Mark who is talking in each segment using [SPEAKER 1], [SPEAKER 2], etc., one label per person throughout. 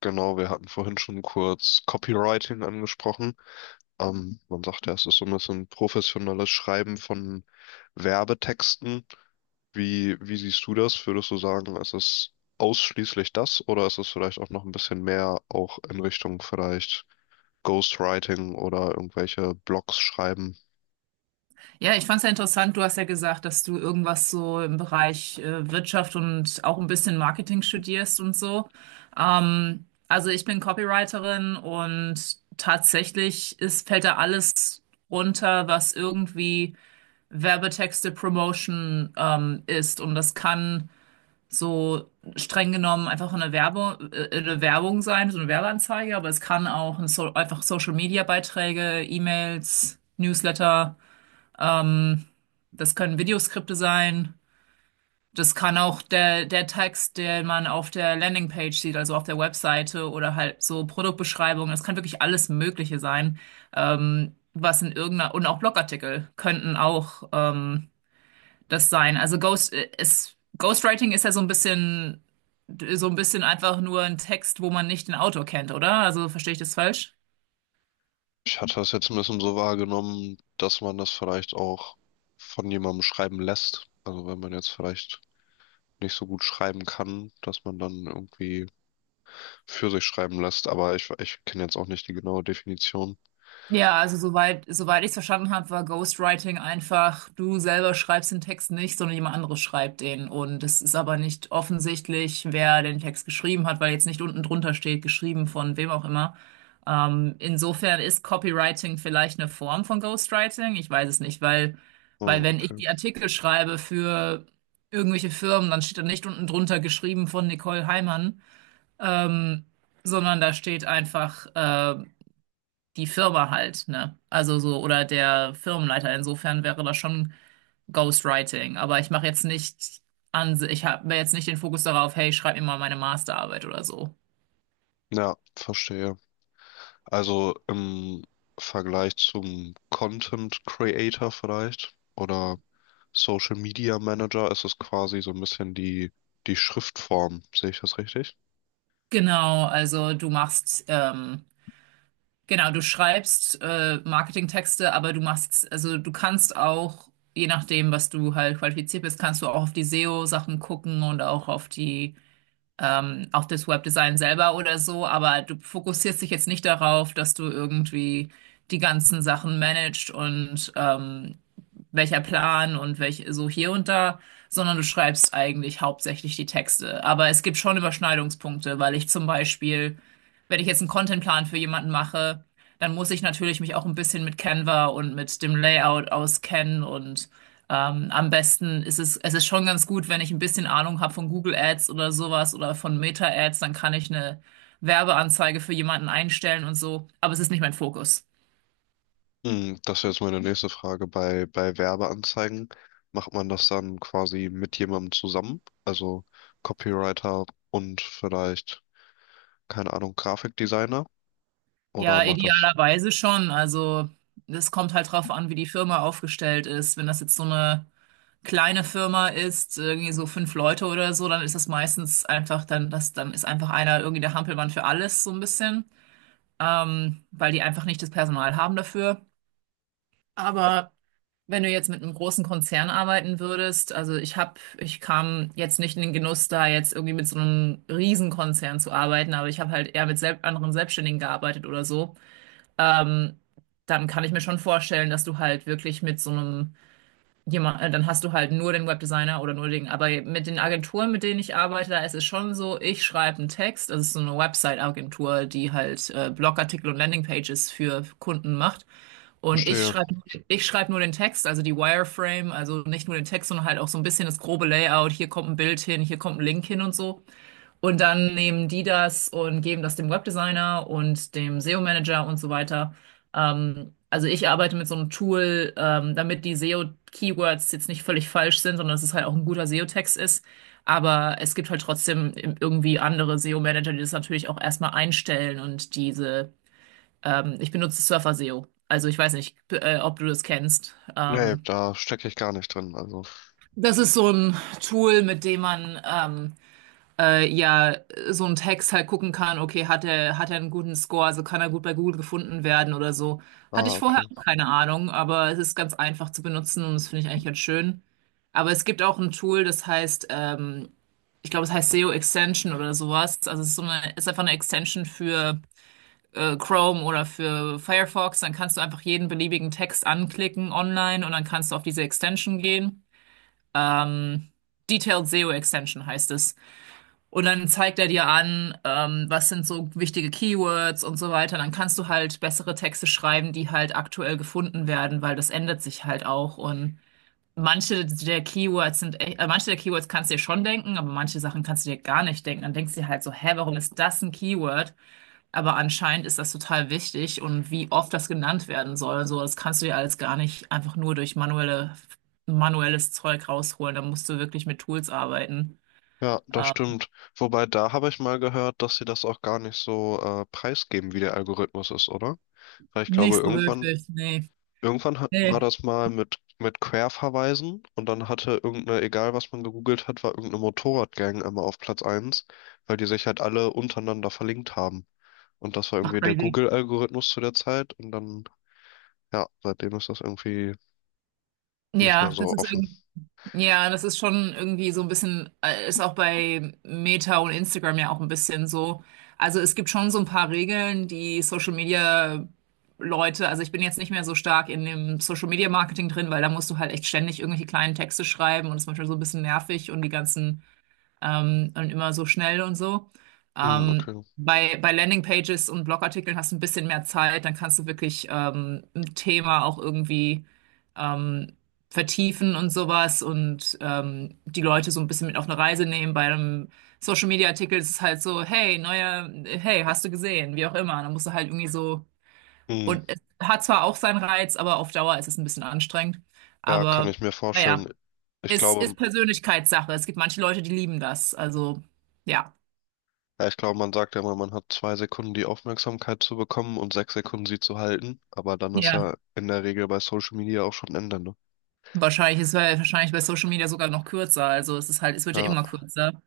[SPEAKER 1] Genau, wir hatten vorhin schon kurz Copywriting angesprochen. Man sagt ja, es ist so ein bisschen professionelles Schreiben von Werbetexten. Wie siehst du das? Würdest du sagen, ist es ausschließlich das oder ist es vielleicht auch noch ein bisschen mehr auch in Richtung vielleicht Ghostwriting oder irgendwelche Blogs schreiben?
[SPEAKER 2] Ja, ich fand es ja interessant. Du hast ja gesagt, dass du irgendwas so im Bereich Wirtschaft und auch ein bisschen Marketing studierst und so. Also ich bin Copywriterin und fällt da alles runter, was irgendwie Werbetexte Promotion ist. Und das kann so streng genommen einfach eine Werbung sein, so eine Werbeanzeige, aber es kann auch ein so einfach Social Media Beiträge, E-Mails, Newsletter. Ähm, Das können Videoskripte sein. Das kann auch der Text, den man auf der Landingpage sieht, also auf der Webseite oder halt so Produktbeschreibungen. Das kann wirklich alles Mögliche sein, was in irgendeiner, und auch Blogartikel könnten auch das sein. Also Ghostwriting ist ja so ein bisschen einfach nur ein Text, wo man nicht den Autor kennt, oder? Also verstehe ich das falsch?
[SPEAKER 1] Ich hatte das jetzt ein bisschen so wahrgenommen, dass man das vielleicht auch von jemandem schreiben lässt. Also wenn man jetzt vielleicht nicht so gut schreiben kann, dass man dann irgendwie für sich schreiben lässt, aber ich kenne jetzt auch nicht die genaue Definition.
[SPEAKER 2] Ja, also soweit ich es verstanden habe, war Ghostwriting einfach, du selber schreibst den Text nicht, sondern jemand anderes schreibt den. Und es ist aber nicht offensichtlich, wer den Text geschrieben hat, weil jetzt nicht unten drunter steht, geschrieben von wem auch immer. Insofern ist Copywriting vielleicht eine Form von Ghostwriting. Ich weiß es nicht, weil,
[SPEAKER 1] Ah,
[SPEAKER 2] weil wenn ich
[SPEAKER 1] okay.
[SPEAKER 2] die Artikel schreibe für irgendwelche Firmen, dann steht da nicht unten drunter geschrieben von Nicole Heimann, ähm, sondern da steht einfach die Firma halt, ne? Also so, oder der Firmenleiter. Insofern wäre das schon Ghostwriting. Aber ich mache jetzt nicht an, ich habe jetzt nicht den Fokus darauf, hey, schreib mir mal meine Masterarbeit oder so.
[SPEAKER 1] Ja, verstehe. Also im Vergleich zum Content Creator vielleicht oder Social Media Manager ist es quasi so ein bisschen die Schriftform. Sehe ich das richtig?
[SPEAKER 2] Genau, also genau, du schreibst Marketingtexte, aber also du kannst auch, je nachdem, was du halt qualifiziert bist, kannst du auch auf die SEO-Sachen gucken und auch auf die auf das Webdesign selber oder so, aber du fokussierst dich jetzt nicht darauf, dass du irgendwie die ganzen Sachen managst und welcher Plan und welch so hier und da, sondern du schreibst eigentlich hauptsächlich die Texte. Aber es gibt schon Überschneidungspunkte, weil ich zum Beispiel, wenn ich jetzt einen Contentplan für jemanden mache, dann muss ich natürlich mich auch ein bisschen mit Canva und mit dem Layout auskennen und am besten ist es, es ist schon ganz gut, wenn ich ein bisschen Ahnung habe von Google Ads oder sowas oder von Meta Ads, dann kann ich eine Werbeanzeige für jemanden einstellen und so, aber es ist nicht mein Fokus.
[SPEAKER 1] Hm. Das wäre jetzt meine nächste Frage. Bei Werbeanzeigen macht man das dann quasi mit jemandem zusammen? Also Copywriter und vielleicht, keine Ahnung, Grafikdesigner? Oder
[SPEAKER 2] Ja,
[SPEAKER 1] macht das?
[SPEAKER 2] idealerweise schon. Also es kommt halt drauf an, wie die Firma aufgestellt ist. Wenn das jetzt so eine kleine Firma ist, irgendwie so 5 Leute oder so, dann ist das meistens einfach dann ist einfach einer irgendwie der Hampelmann für alles so ein bisschen, weil die einfach nicht das Personal haben dafür. Aber wenn du jetzt mit einem großen Konzern arbeiten würdest, also ich kam jetzt nicht in den Genuss da, jetzt irgendwie mit so einem Riesenkonzern zu arbeiten, aber ich habe halt eher mit selb anderen Selbstständigen gearbeitet oder so ähm, dann kann ich mir schon vorstellen, dass du halt wirklich mit so einem dann hast du halt nur den Webdesigner oder nur den, aber mit den Agenturen, mit denen ich arbeite, da ist es schon so, ich schreibe einen Text, das ist so eine Website-Agentur, die halt Blogartikel und Landingpages für Kunden macht. Und
[SPEAKER 1] Verstehe.
[SPEAKER 2] ich schreibe nur den Text, also die Wireframe, also nicht nur den Text, sondern halt auch so ein bisschen das grobe Layout. Hier kommt ein Bild hin, hier kommt ein Link hin und so. Und dann nehmen die das und geben das dem Webdesigner und dem SEO-Manager und so weiter. Also ich arbeite mit so einem Tool, damit die SEO-Keywords jetzt nicht völlig falsch sind, sondern dass es halt auch ein guter SEO-Text ist. Aber es gibt halt trotzdem irgendwie andere SEO-Manager, die das natürlich auch erstmal einstellen und ich benutze Surfer SEO. Also ich weiß nicht, ob du das kennst.
[SPEAKER 1] Nee, da stecke ich gar nicht drin. Also,
[SPEAKER 2] Das ist so ein Tool, mit dem man ja so ein Text halt gucken kann, okay, hat er einen guten Score, also kann er gut bei Google gefunden werden oder so. Hatte
[SPEAKER 1] ah,
[SPEAKER 2] ich vorher
[SPEAKER 1] okay.
[SPEAKER 2] auch keine Ahnung, aber es ist ganz einfach zu benutzen und das finde ich eigentlich ganz schön. Aber es gibt auch ein Tool, ich glaube, es heißt SEO Extension oder sowas. Also es ist ist einfach eine Extension für Chrome oder für Firefox. Dann kannst du einfach jeden beliebigen Text anklicken online und dann kannst du auf diese Extension gehen. Ähm, Detailed SEO Extension heißt es. Und dann zeigt er dir an, was sind so wichtige Keywords und so weiter. Dann kannst du halt bessere Texte schreiben, die halt aktuell gefunden werden, weil das ändert sich halt auch. Und manche der Keywords kannst du dir schon denken, aber manche Sachen kannst du dir gar nicht denken. Dann denkst du dir halt so, hä, warum ist das ein Keyword? Aber anscheinend ist das total wichtig und wie oft das genannt werden soll und so, das kannst du dir alles gar nicht einfach nur durch manuelles Zeug rausholen. Da musst du wirklich mit Tools arbeiten.
[SPEAKER 1] Ja, das
[SPEAKER 2] Ähm,
[SPEAKER 1] stimmt. Wobei, da habe ich mal gehört, dass sie das auch gar nicht so preisgeben, wie der Algorithmus ist, oder? Weil ich glaube,
[SPEAKER 2] Nicht so
[SPEAKER 1] irgendwann
[SPEAKER 2] wirklich, nee.
[SPEAKER 1] Irgendwann war
[SPEAKER 2] Nee,
[SPEAKER 1] das mal mit Querverweisen und dann hatte irgendeine, egal was man gegoogelt hat, war irgendeine Motorradgang einmal auf Platz 1, weil die sich halt alle untereinander verlinkt haben. Und das war
[SPEAKER 2] ach
[SPEAKER 1] irgendwie der
[SPEAKER 2] crazy.
[SPEAKER 1] Google-Algorithmus zu der Zeit, und dann, ja, seitdem ist das irgendwie nicht mehr
[SPEAKER 2] Ja, das
[SPEAKER 1] so
[SPEAKER 2] ist
[SPEAKER 1] offen.
[SPEAKER 2] irgendwie, ja, das ist schon irgendwie so ein bisschen, ist auch bei Meta und Instagram ja auch ein bisschen so. Also es gibt schon so ein paar Regeln, die Social Media Leute, also ich bin jetzt nicht mehr so stark in dem Social Media Marketing drin, weil da musst du halt echt ständig irgendwelche kleinen Texte schreiben und es ist manchmal so ein bisschen nervig und die ganzen und immer so schnell und so.
[SPEAKER 1] Hm,
[SPEAKER 2] Ähm,
[SPEAKER 1] okay.
[SPEAKER 2] bei Landingpages und Blogartikeln hast du ein bisschen mehr Zeit, dann kannst du wirklich ein Thema auch irgendwie ähm, vertiefen und sowas und die Leute so ein bisschen mit auf eine Reise nehmen. Bei einem Social-Media-Artikel ist es halt so, hey, neuer, hey, hast du gesehen, wie auch immer. Dann musst du halt irgendwie so,
[SPEAKER 1] Hm,
[SPEAKER 2] und es hat zwar auch seinen Reiz, aber auf Dauer ist es ein bisschen anstrengend.
[SPEAKER 1] ja, kann
[SPEAKER 2] Aber
[SPEAKER 1] ich mir vorstellen.
[SPEAKER 2] naja.
[SPEAKER 1] Ich glaube,
[SPEAKER 2] Ist Persönlichkeitssache. Es gibt manche Leute, die lieben das. Also, ja.
[SPEAKER 1] Ja, ich glaube, man sagt ja immer, man hat 2 Sekunden die Aufmerksamkeit zu bekommen und 6 Sekunden sie zu halten. Aber dann ist
[SPEAKER 2] Ja.
[SPEAKER 1] ja in der Regel bei Social Media auch schon Ende, ne?
[SPEAKER 2] Wahrscheinlich ist es wahrscheinlich bei Social Media sogar noch kürzer. Also es ist halt, es wird ja
[SPEAKER 1] Ja,
[SPEAKER 2] immer kürzer.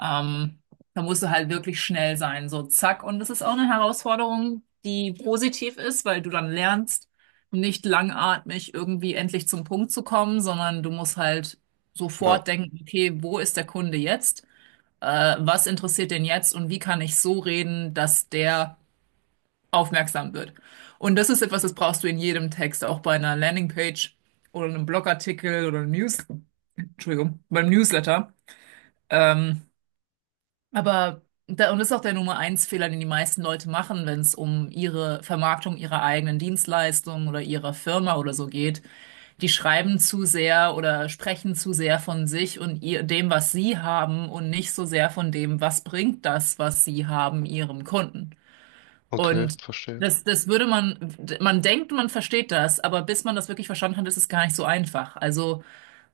[SPEAKER 2] Ähm, Da musst du halt wirklich schnell sein. So, zack. Und das ist auch eine Herausforderung, die positiv ist, weil du dann lernst, nicht langatmig irgendwie endlich zum Punkt zu kommen, sondern du musst halt
[SPEAKER 1] ja,
[SPEAKER 2] sofort denken, okay, wo ist der Kunde jetzt? Was interessiert den jetzt und wie kann ich so reden, dass der aufmerksam wird. Und das ist etwas, das brauchst du in jedem Text, auch bei einer Landingpage oder einem Blogartikel oder Entschuldigung, beim Newsletter. Ähm, aber da, und das ist auch der Nummer eins Fehler, den die meisten Leute machen, wenn es um ihre Vermarktung ihrer eigenen Dienstleistung oder ihrer Firma oder so geht. Die schreiben zu sehr oder sprechen zu sehr von sich und ihr, dem, was sie haben und nicht so sehr von dem, was bringt das, was sie haben, ihrem Kunden.
[SPEAKER 1] okay,
[SPEAKER 2] Und
[SPEAKER 1] verstehe.
[SPEAKER 2] das, das würde man, man denkt, man versteht das, aber bis man das wirklich verstanden hat, ist es gar nicht so einfach. Also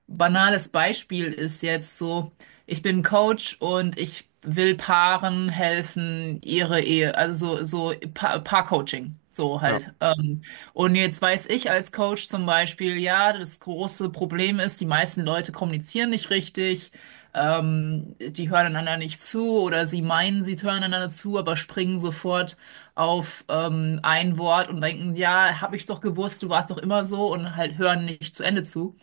[SPEAKER 2] banales Beispiel ist jetzt so, ich bin Coach und ich will Paaren helfen, ihre Ehe, Paar-Coaching, so
[SPEAKER 1] Ja,
[SPEAKER 2] halt. Und jetzt weiß ich als Coach zum Beispiel, ja, das große Problem ist, die meisten Leute kommunizieren nicht richtig. Die hören einander nicht zu oder sie meinen, sie hören einander zu, aber springen sofort auf ein Wort und denken, ja, hab ich's doch gewusst, du warst doch immer so und halt hören nicht zu Ende zu.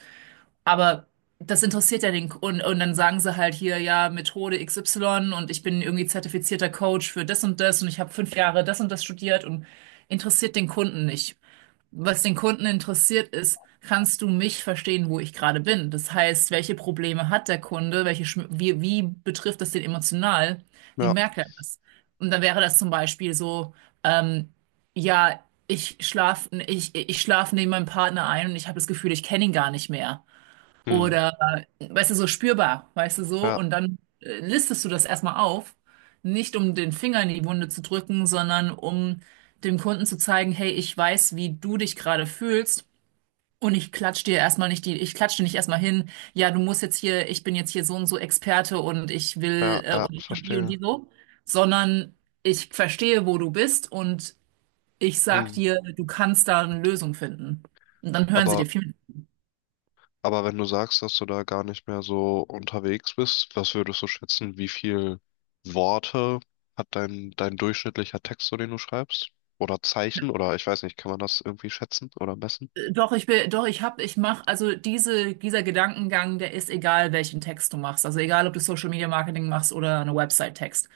[SPEAKER 2] Aber das interessiert ja und dann sagen sie halt hier, ja, Methode XY und ich bin irgendwie zertifizierter Coach für das und das und ich habe 5 Jahre das und das studiert und interessiert den Kunden nicht. Was den Kunden interessiert ist, kannst du mich verstehen, wo ich gerade bin? Das heißt, welche Probleme hat der Kunde? Wie betrifft das den emotional? Wie
[SPEAKER 1] ja,
[SPEAKER 2] merkt er das? Und dann wäre das zum Beispiel so, ähm, ja, ich schlaf neben meinem Partner ein und ich habe das Gefühl, ich kenne ihn gar nicht mehr.
[SPEAKER 1] mhm.
[SPEAKER 2] Oder, weißt du, so spürbar, weißt du, so.
[SPEAKER 1] Ja,
[SPEAKER 2] Und dann listest du das erstmal auf. Nicht um den Finger in die Wunde zu drücken, sondern um dem Kunden zu zeigen, hey, ich weiß, wie du dich gerade fühlst. Und ich klatsch dir nicht erstmal hin, ja, du musst jetzt hier, ich bin jetzt hier so und so Experte und
[SPEAKER 1] ja, ja,
[SPEAKER 2] und ich hab die und
[SPEAKER 1] verstehe.
[SPEAKER 2] die so, sondern ich verstehe, wo du bist und ich sag
[SPEAKER 1] Mhm.
[SPEAKER 2] dir, du kannst da eine Lösung finden. Und dann hören sie dir
[SPEAKER 1] Aber,
[SPEAKER 2] viel
[SPEAKER 1] aber wenn du sagst, dass du da gar nicht mehr so unterwegs bist, was würdest du schätzen, wie viel Worte hat dein durchschnittlicher Text, so den du schreibst? Oder Zeichen? Oder ich weiß nicht, kann man das irgendwie schätzen oder messen?
[SPEAKER 2] Doch, doch, ich hab, ich mach, also dieser Gedankengang, der ist egal, welchen Text du machst. Also egal, ob du Social Media Marketing machst oder eine Website-Text.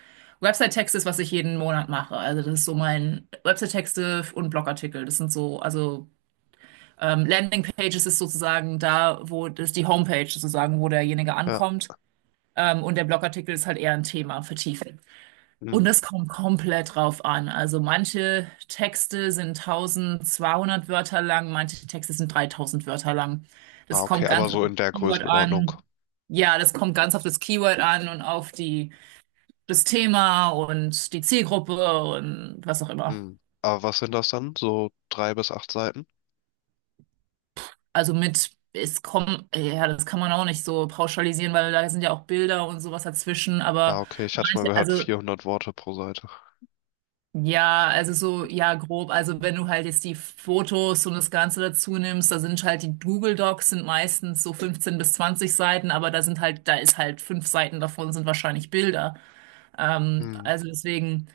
[SPEAKER 2] Website-Text ist, was ich jeden Monat mache. Also das ist so mein Website-Texte und Blogartikel. Das sind so, also Landing-Pages ist sozusagen da, wo das ist die Homepage sozusagen, wo derjenige
[SPEAKER 1] Ja.
[SPEAKER 2] ankommt. Und der Blogartikel ist halt eher ein Thema vertieft. Und das kommt komplett drauf an. Also manche Texte sind 1200 Wörter lang, manche Texte sind 3000 Wörter lang.
[SPEAKER 1] Ah,
[SPEAKER 2] Das
[SPEAKER 1] okay,
[SPEAKER 2] kommt
[SPEAKER 1] aber
[SPEAKER 2] ganz auf
[SPEAKER 1] so
[SPEAKER 2] das
[SPEAKER 1] in der
[SPEAKER 2] Keyword
[SPEAKER 1] Größenordnung.
[SPEAKER 2] an. Ja, das kommt ganz auf das Keyword an und das Thema und die Zielgruppe und was auch immer.
[SPEAKER 1] Hm. Aber was sind das dann? So 3 bis 8 Seiten?
[SPEAKER 2] Ja, das kann man auch nicht so pauschalisieren, weil da sind ja auch Bilder und sowas dazwischen,
[SPEAKER 1] Ah,
[SPEAKER 2] aber
[SPEAKER 1] okay, ich hatte mal gehört,
[SPEAKER 2] also
[SPEAKER 1] 400 Worte pro Seite.
[SPEAKER 2] ja, also so, ja, grob. Also wenn du halt jetzt die Fotos und das Ganze dazu nimmst, da sind halt die Google Docs sind meistens so 15 bis 20 Seiten, aber da ist halt 5 Seiten davon sind wahrscheinlich Bilder. Ähm,
[SPEAKER 1] Hm.
[SPEAKER 2] also deswegen,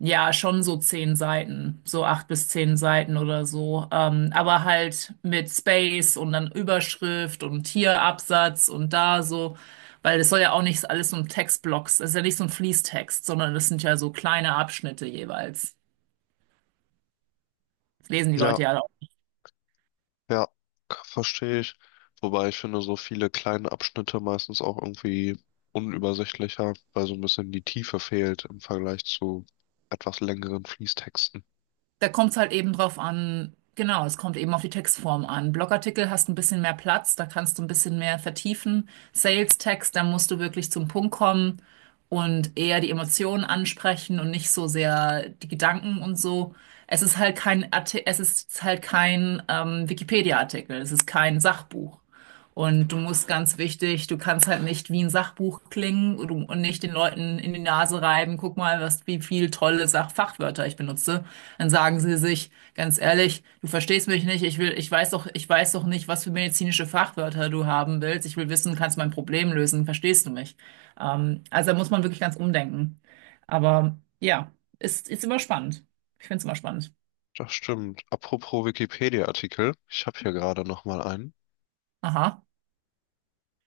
[SPEAKER 2] ja, schon so 10 Seiten, so 8 bis 10 Seiten oder so. Aber halt mit Space und dann Überschrift und hier Absatz und da so. Weil das soll ja auch nicht alles so ein Textblock. Das ist ja nicht so ein Fließtext, sondern das sind ja so kleine Abschnitte jeweils. Das lesen die Leute
[SPEAKER 1] Ja.
[SPEAKER 2] ja.
[SPEAKER 1] Ja, verstehe ich. Wobei ich finde, so viele kleine Abschnitte meistens auch irgendwie unübersichtlicher, weil so ein bisschen die Tiefe fehlt im Vergleich zu etwas längeren Fließtexten.
[SPEAKER 2] Da kommt es halt eben drauf an, genau, es kommt eben auf die Textform an. Blogartikel hast ein bisschen mehr Platz, da kannst du ein bisschen mehr vertiefen. Sales-Text, da musst du wirklich zum Punkt kommen und eher die Emotionen ansprechen und nicht so sehr die Gedanken und so. Es ist halt kein Wikipedia-Artikel, es ist kein Sachbuch. Und du musst ganz wichtig, du kannst halt nicht wie ein Sachbuch klingen und nicht den Leuten in die Nase reiben, guck mal, was, wie viel tolle Sach Fachwörter ich benutze, dann sagen sie sich, ganz ehrlich, du verstehst mich nicht, ich weiß doch nicht, was für medizinische Fachwörter du haben willst. Ich will wissen, kannst du mein Problem lösen, verstehst du mich? Also da muss man wirklich ganz umdenken. Aber ja, ist immer spannend. Ich finde es immer spannend.
[SPEAKER 1] Das stimmt. Apropos Wikipedia-Artikel, ich habe hier gerade noch mal einen.
[SPEAKER 2] Aha.